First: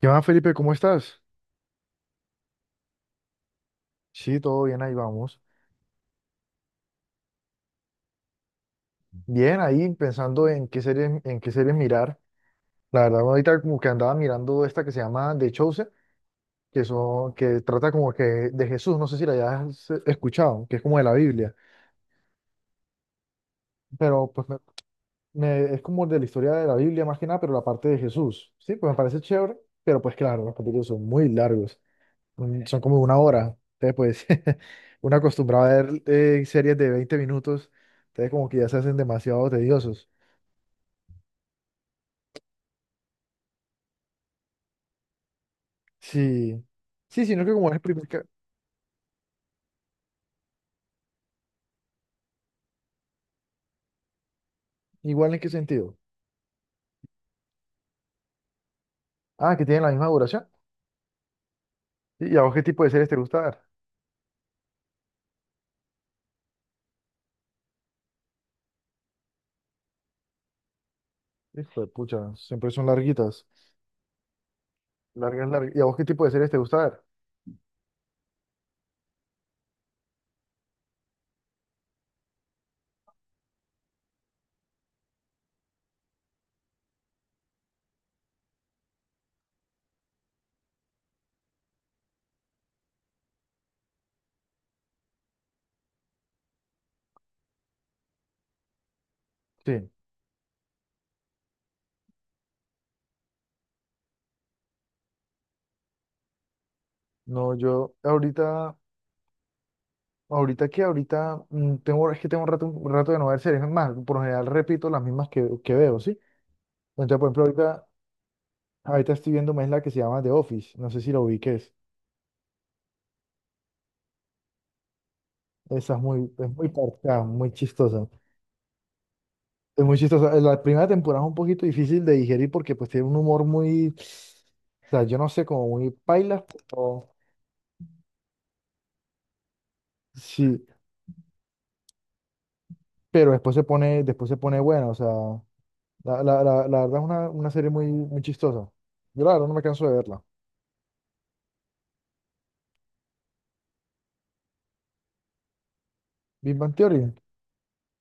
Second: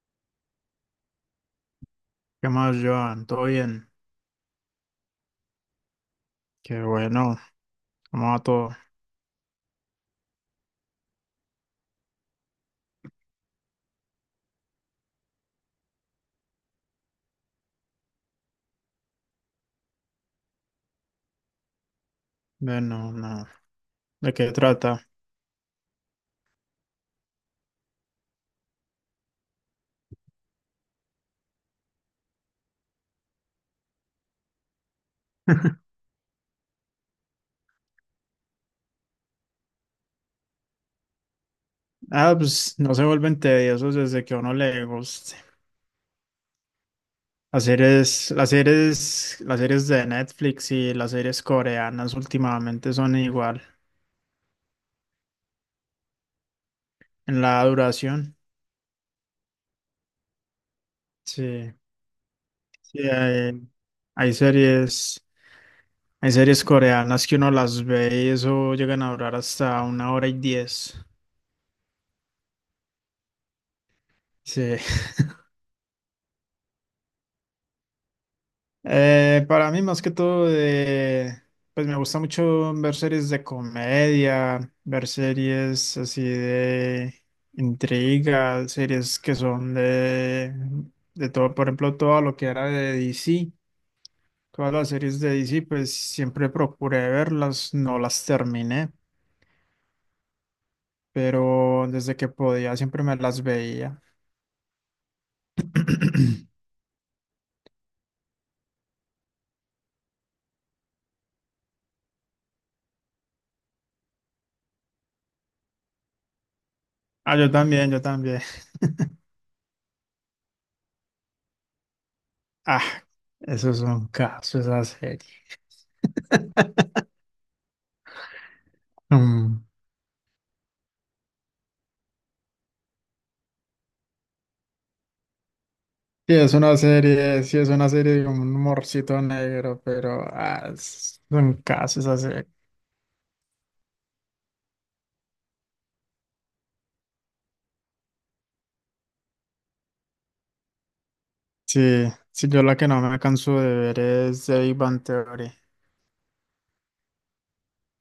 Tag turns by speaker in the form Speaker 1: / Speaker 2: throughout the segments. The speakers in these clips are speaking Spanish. Speaker 1: ¿Qué más, Felipe? ¿Cómo estás?
Speaker 2: ¿Qué más, Joan? ¿Todo bien?
Speaker 1: Sí, todo bien, ahí vamos.
Speaker 2: Qué bueno. ¿Cómo va todo?
Speaker 1: Bien, ahí pensando en qué series mirar. La verdad, ahorita como que andaba mirando esta que se llama The Chosen, que, son, que trata como que de Jesús, no sé si la hayas escuchado, que es como de la Biblia,
Speaker 2: Bueno, no.
Speaker 1: pero
Speaker 2: ¿De
Speaker 1: pues
Speaker 2: qué trata?
Speaker 1: es como de la historia de la Biblia más que nada, pero la parte de Jesús. Sí, pues me parece chévere, pero pues claro, los capítulos son muy largos, son como 1 hora. Entonces, pues, uno acostumbrado a ver series de 20 minutos, entonces como que ya se hacen demasiado tediosos.
Speaker 2: Ah, pues no se vuelven tediosos desde que a uno le guste.
Speaker 1: Sí, sí, sino que como es el
Speaker 2: Las series de Netflix y las series coreanas últimamente son igual
Speaker 1: igual en qué sentido.
Speaker 2: en la duración.
Speaker 1: Ah, que tienen la misma duración.
Speaker 2: Sí,
Speaker 1: ¿Y a vos qué tipo de
Speaker 2: sí,
Speaker 1: series te gusta ver?
Speaker 2: hay series, hay series coreanas que uno las ve y eso llegan a durar hasta 1 hora y 10.
Speaker 1: Hijo de pucha, siempre son larguitas.
Speaker 2: Sí.
Speaker 1: Largas, largas. ¿Y a vos qué tipo de series te gusta ver?
Speaker 2: Para mí, más que todo, pues me gusta mucho ver series de comedia, ver series así de intriga, series que son de todo. Por ejemplo, todo lo que era de DC, todas las series de DC, pues siempre procuré verlas, no las terminé,
Speaker 1: Sí.
Speaker 2: pero desde que podía siempre me las veía.
Speaker 1: No, ahorita tengo, es que tengo un rato de no ver series. Es más, por lo general repito las mismas que veo, ¿sí? Entonces, por
Speaker 2: Ah,
Speaker 1: ejemplo,
Speaker 2: yo también, yo también.
Speaker 1: ahorita estoy viendo más la que se llama The Office. No sé si lo ubiques.
Speaker 2: Ah, eso es un caso, esa serie.
Speaker 1: Es muy parca, muy chistosa.
Speaker 2: Mm.
Speaker 1: Es muy chistoso. La primera temporada es un poquito difícil de digerir porque pues tiene un o sea, yo no sé, como muy
Speaker 2: Sí,
Speaker 1: paila,
Speaker 2: es una
Speaker 1: pero
Speaker 2: serie, sí es una serie con un humorcito negro, pero
Speaker 1: sí,
Speaker 2: ah, es un caso esa serie.
Speaker 1: pero después se pone buena, o sea, la verdad es una serie muy chistosa. Yo la verdad no me canso de verla.
Speaker 2: Sí, sí, yo la que no me canso de ver es The Big Bang Theory.
Speaker 1: Big Bang Theory,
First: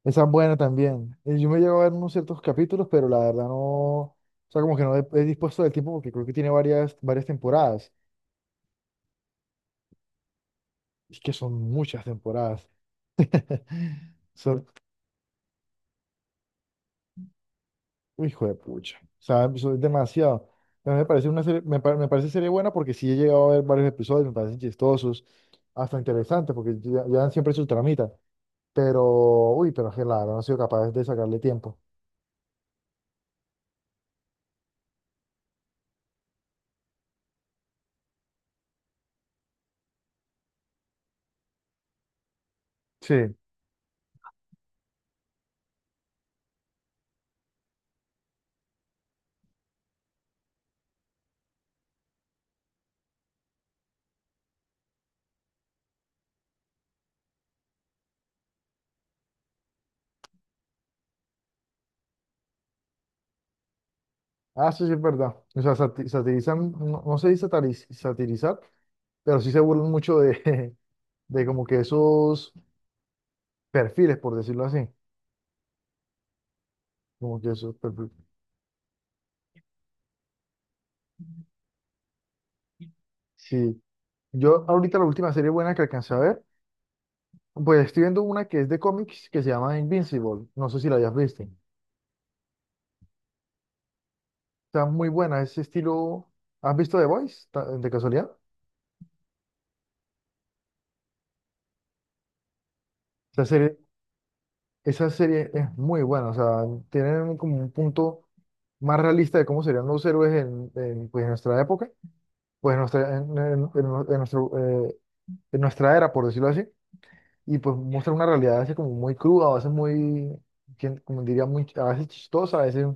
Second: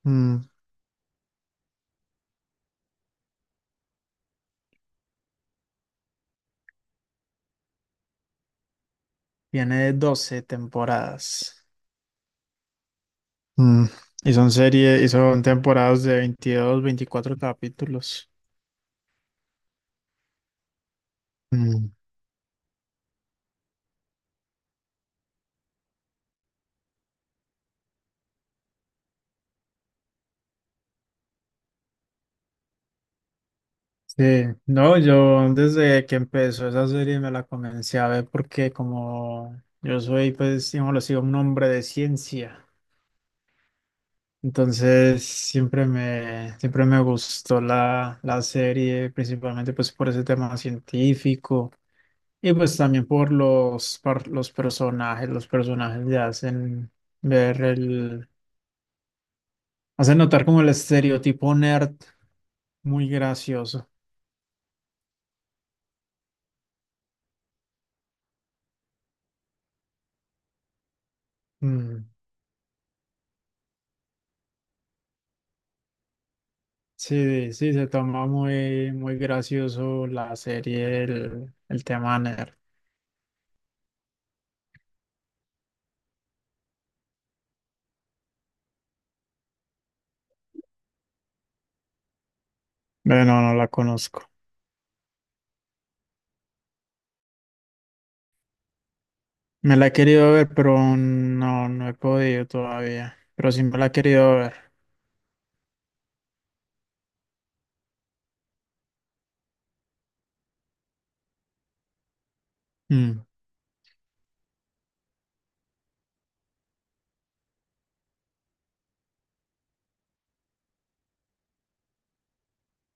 Speaker 1: esa es
Speaker 2: Mm.
Speaker 1: buena también. Yo me llevo a ver unos ciertos capítulos, pero la verdad no, o sea, como que no he, he dispuesto del tiempo porque creo que tiene varias temporadas.
Speaker 2: Tiene 12
Speaker 1: Es que son
Speaker 2: temporadas.
Speaker 1: muchas temporadas.
Speaker 2: Mm. Y son
Speaker 1: Son
Speaker 2: series, y son temporadas de 22, 24 capítulos.
Speaker 1: Hijo de pucha. O sea, eso es demasiado. A mí me parece una
Speaker 2: Mm.
Speaker 1: me parece serie buena porque sí he llegado a ver varios episodios, me parecen chistosos, hasta interesantes, porque llevan siempre su tramita. Pero, uy, pero que claro, no han sido capaces de sacarle tiempo.
Speaker 2: Sí, no, yo desde que empezó esa serie me la comencé a ver porque como yo soy, pues, digamos, lo sigo un hombre de ciencia.
Speaker 1: Sí,
Speaker 2: Entonces siempre me gustó la serie, principalmente pues por ese tema científico y pues también por los personajes. Los personajes le hacen ver hacen notar como el estereotipo nerd muy gracioso.
Speaker 1: ah, eso sí es verdad. O sea, satirizan, no, no se dice satirizar, pero sí se burlan mucho de, de como que
Speaker 2: Mm.
Speaker 1: esos perfiles, por decirlo así. Como que
Speaker 2: Sí, sí,
Speaker 1: esos
Speaker 2: se
Speaker 1: perfiles.
Speaker 2: toma muy, muy gracioso la serie, el tema nerd.
Speaker 1: Sí. Yo ahorita la última serie buena que alcancé a ver. Pues estoy viendo una que es de cómics que se llama Invincible. No sé si la hayas visto.
Speaker 2: Bueno, no la conozco.
Speaker 1: Está muy buena, ese estilo. ¿Has visto The Voice de casualidad?
Speaker 2: Me la he querido ver, pero no, no he podido todavía.
Speaker 1: Esa
Speaker 2: Pero sí
Speaker 1: serie,
Speaker 2: me la he querido ver.
Speaker 1: esa serie es muy buena. O sea, tienen como un punto más realista de cómo serían los héroes pues, en nuestra época, pues en nuestra,
Speaker 2: Mm.
Speaker 1: en nuestro, eh, en nuestra era, por decirlo así. Y pues muestra una realidad así como muy cruda, quien- como diría, muy, a veces chistosa,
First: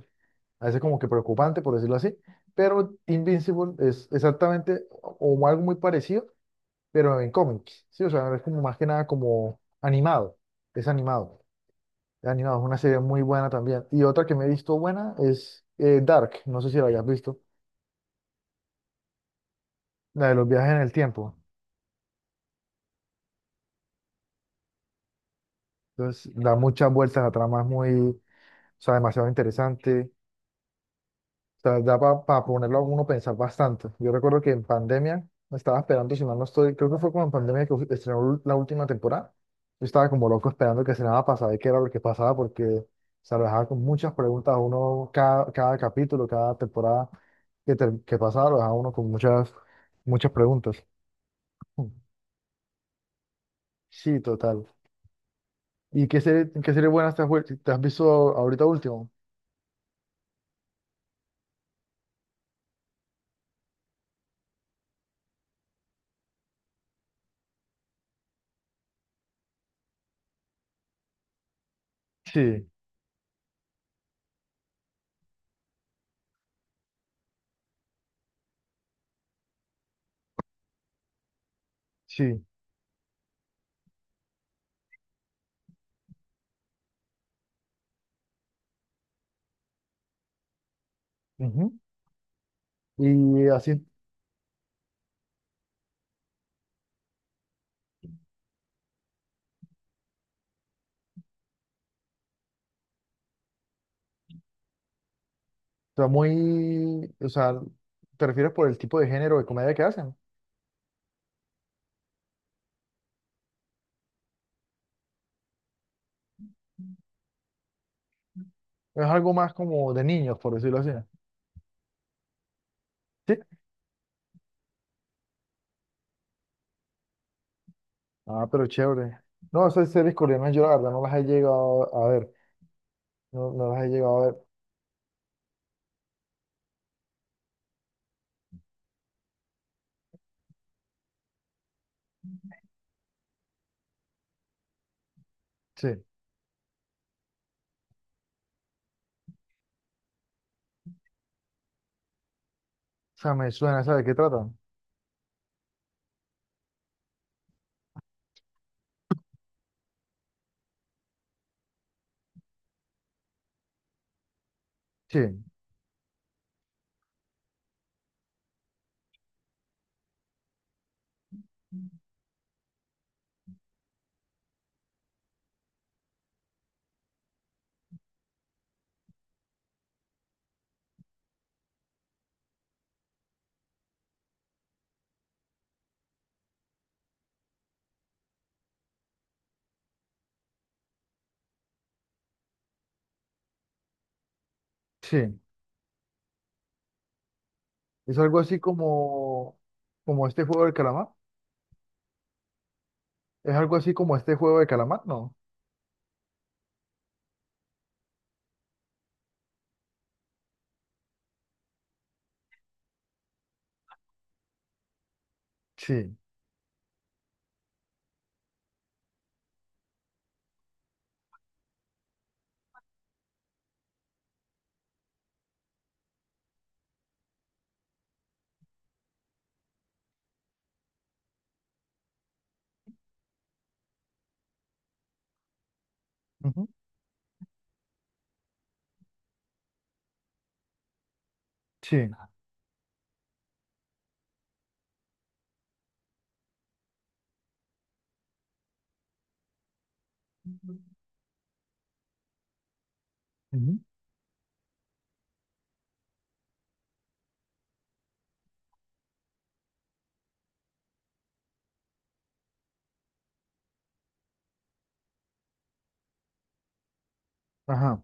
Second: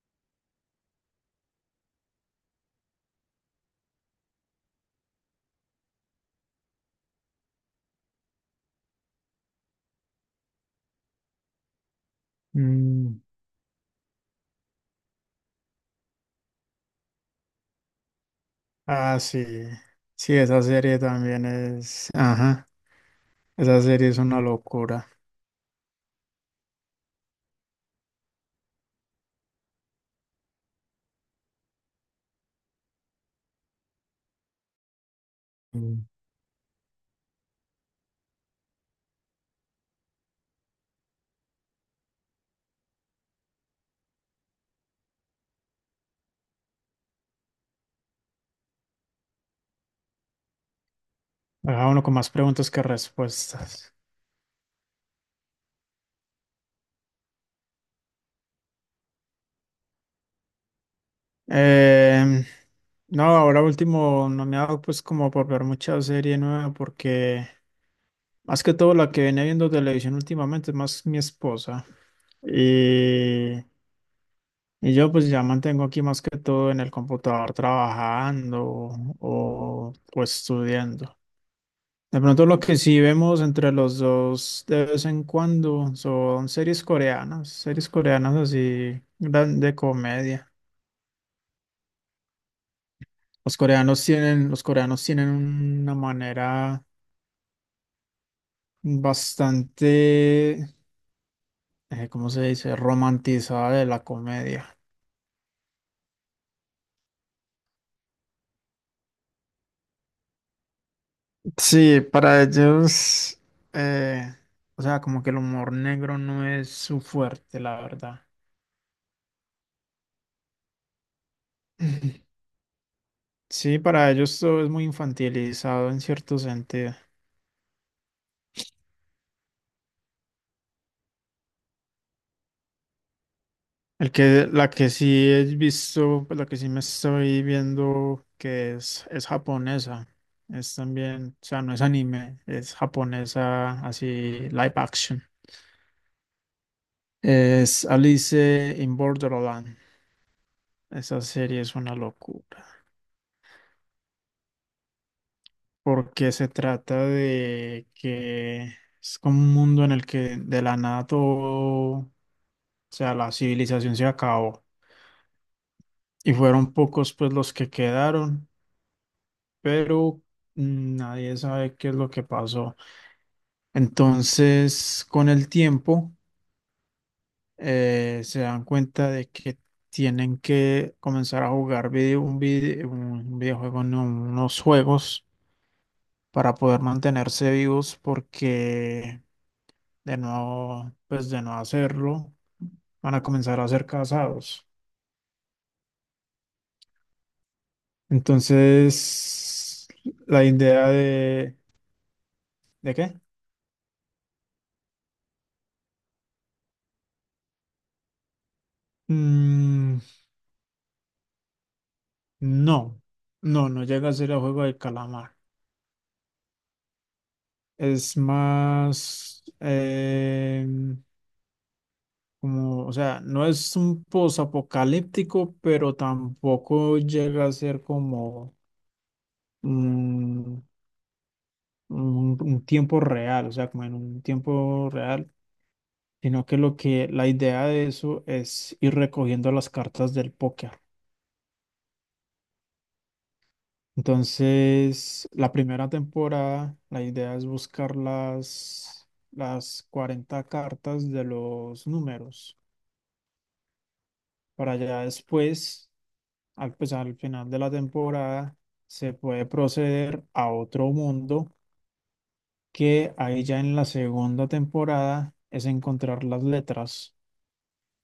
Speaker 1: a veces como que preocupante, por decirlo así, pero Invincible es exactamente o algo muy parecido, pero en cómics, ¿sí? O sea, es como más que nada como animado, es animado, es animado, es una serie
Speaker 2: Mm.
Speaker 1: muy buena también. Y otra que me he visto buena es Dark, no sé si la hayas visto,
Speaker 2: Ah, sí.
Speaker 1: la
Speaker 2: Sí,
Speaker 1: de los
Speaker 2: esa
Speaker 1: viajes en el
Speaker 2: serie
Speaker 1: tiempo.
Speaker 2: también es. Ajá. Esa serie es una locura.
Speaker 1: Entonces da muchas vueltas a tramas muy, o sea, demasiado interesante sea, da para ponerlo a uno a pensar bastante. Yo recuerdo que en pandemia me estaba
Speaker 2: Mm.
Speaker 1: esperando, si mal no estoy, creo que fue como en pandemia que estrenó la última temporada. Yo estaba como loco esperando que estrenara para saber qué era lo que pasaba, porque se lo dejaba con muchas preguntas a uno cada capítulo, cada temporada que pasaba, lo dejaba uno con muchas preguntas.
Speaker 2: Deja
Speaker 1: Mm.
Speaker 2: uno con más preguntas que respuestas.
Speaker 1: Sí, total. ¿Y qué qué serie buena te has visto ahorita último?
Speaker 2: Em, no, ahora último, no me ha dado pues como por ver mucha serie nueva porque más que todo la que viene viendo televisión últimamente es más mi esposa.
Speaker 1: Sí,
Speaker 2: Y. Y yo pues ya mantengo aquí más que todo en el computador trabajando o estudiando. De
Speaker 1: sí.
Speaker 2: pronto lo que sí vemos entre los dos de vez en cuando son series coreanas así gran- de comedia.
Speaker 1: Ujú. Y así
Speaker 2: Los coreanos tienen una manera bastante, ¿cómo se dice?, romantizada de la comedia.
Speaker 1: sea, muy, o sea, ¿te refieres por el tipo de género de comedia que hacen?
Speaker 2: Sí, para ellos, eh, o sea, como que el humor negro no es su fuerte, la verdad.
Speaker 1: Es algo más como de niños, por decirlo así. Sí.
Speaker 2: Sí, para ellos todo es muy infantilizado en cierto sentido.
Speaker 1: Ah, pero chévere. No, esas series coreanas yo la verdad no las he llegado a ver. No, no las he llegado a ver.
Speaker 2: La que sí he visto, pues, la que sí me estoy viendo, que es japonesa. Es también, o sea, no es anime, es japonesa, así, live action.
Speaker 1: Sí. O
Speaker 2: Es Alice in Borderland. Esa serie es una locura,
Speaker 1: sea, me suena, ¿sabes de qué tratan?
Speaker 2: porque se trata de que es como un mundo en el que de la nada todo, o sea, la civilización se acabó
Speaker 1: Sí,
Speaker 2: y fueron pocos pues los que quedaron, pero nadie sabe qué es lo que pasó. Entonces, con el tiempo, se dan cuenta de que tienen que comenzar a jugar un videojuego, no, unos juegos para poder mantenerse vivos porque de no, pues de no hacerlo, van a comenzar a ser casados.
Speaker 1: sí. Es algo así como,
Speaker 2: Entonces,
Speaker 1: como este
Speaker 2: la
Speaker 1: juego del
Speaker 2: idea
Speaker 1: calamar.
Speaker 2: de... ¿De qué?
Speaker 1: Es algo así como este juego del calamar, ¿no?
Speaker 2: Mm, no, no llega a ser el juego del calamar.
Speaker 1: Sí.
Speaker 2: Es más como, o sea, no es un posapocalíptico, pero tampoco llega a ser como mm, un tiempo real, o sea, como en un tiempo real, sino que
Speaker 1: Ujú.
Speaker 2: lo que la idea de eso es ir recogiendo las cartas del póker.
Speaker 1: Sí.
Speaker 2: Entonces, la primera temporada, la idea es buscar las 40 cartas de los números.
Speaker 1: Ujú.
Speaker 2: Para ya después, pues, al final de la temporada, se puede proceder a otro mundo, que ahí ya en la segunda temporada es encontrar las letras
Speaker 1: Ajá.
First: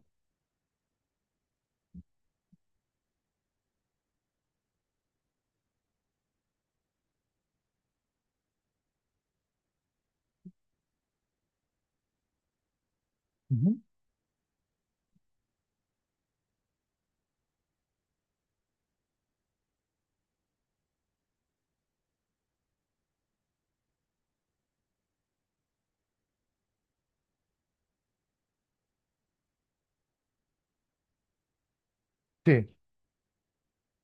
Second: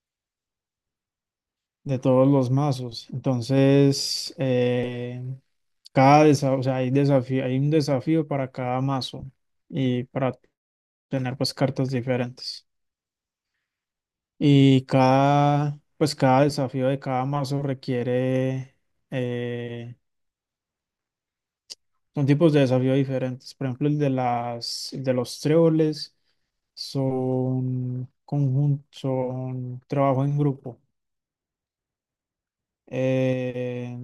Speaker 2: de todos los mazos. Entonces, o sea, hay desafío, hay un desafío para cada mazo y para tener pues cartas diferentes.
Speaker 1: Ujú.
Speaker 2: Y cada, pues cada desafío de cada mazo requiere, eh, son tipos de desafío diferentes. Por ejemplo, el de los tréboles son conjunto, son trabajo en grupo.
Speaker 1: Sí.
Speaker 2: Eh,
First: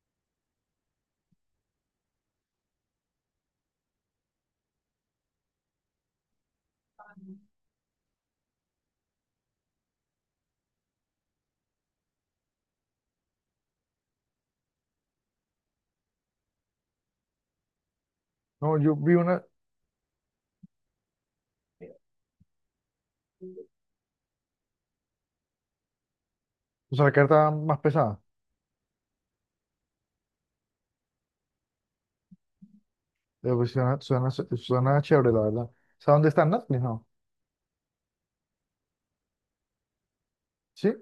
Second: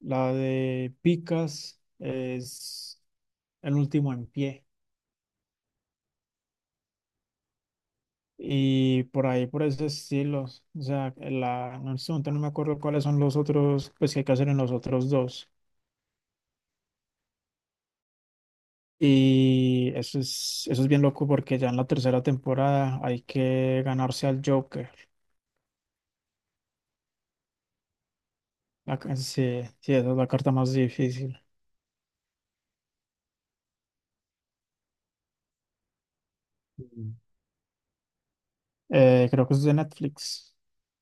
Speaker 2: la de Picas es el último en pie. Y por ahí, por ese estilo. O sea, en este momento no me acuerdo cuáles son los otros, pues que hay que hacer en los otros dos.
Speaker 1: No, yo vi una,
Speaker 2: Y eso es bien loco porque ya en la tercera temporada hay que ganarse al Joker.
Speaker 1: o sea, la carta más pesada.
Speaker 2: La ca- sí, sí, esa es la carta más difícil.
Speaker 1: Pues suena chévere, la verdad. ¿Sabes dónde están Netflix? No.
Speaker 2: Mm. Creo que es de Netflix.
Speaker 1: ¿Sí?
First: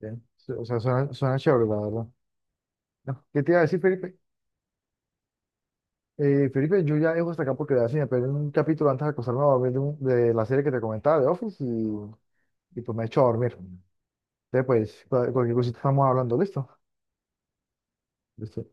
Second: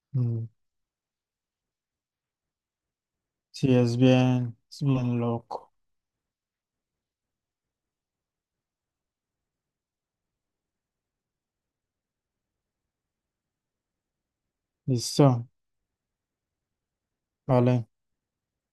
Speaker 1: Bien.
Speaker 2: Mm.
Speaker 1: O sea, suena chévere, la verdad. No. ¿Qué te iba a
Speaker 2: Sí,
Speaker 1: decir, Felipe?
Speaker 2: es bien loco.
Speaker 1: Felipe, yo ya dejo hasta acá porque así me perdí un capítulo antes de acostarme a dormir de la serie que te comentaba, de Office, y pues me he hecho a dormir. Entonces, pues,
Speaker 2: Listo,
Speaker 1: cualquier cosita estamos hablando, ¿listo?
Speaker 2: vale.
Speaker 1: Listo.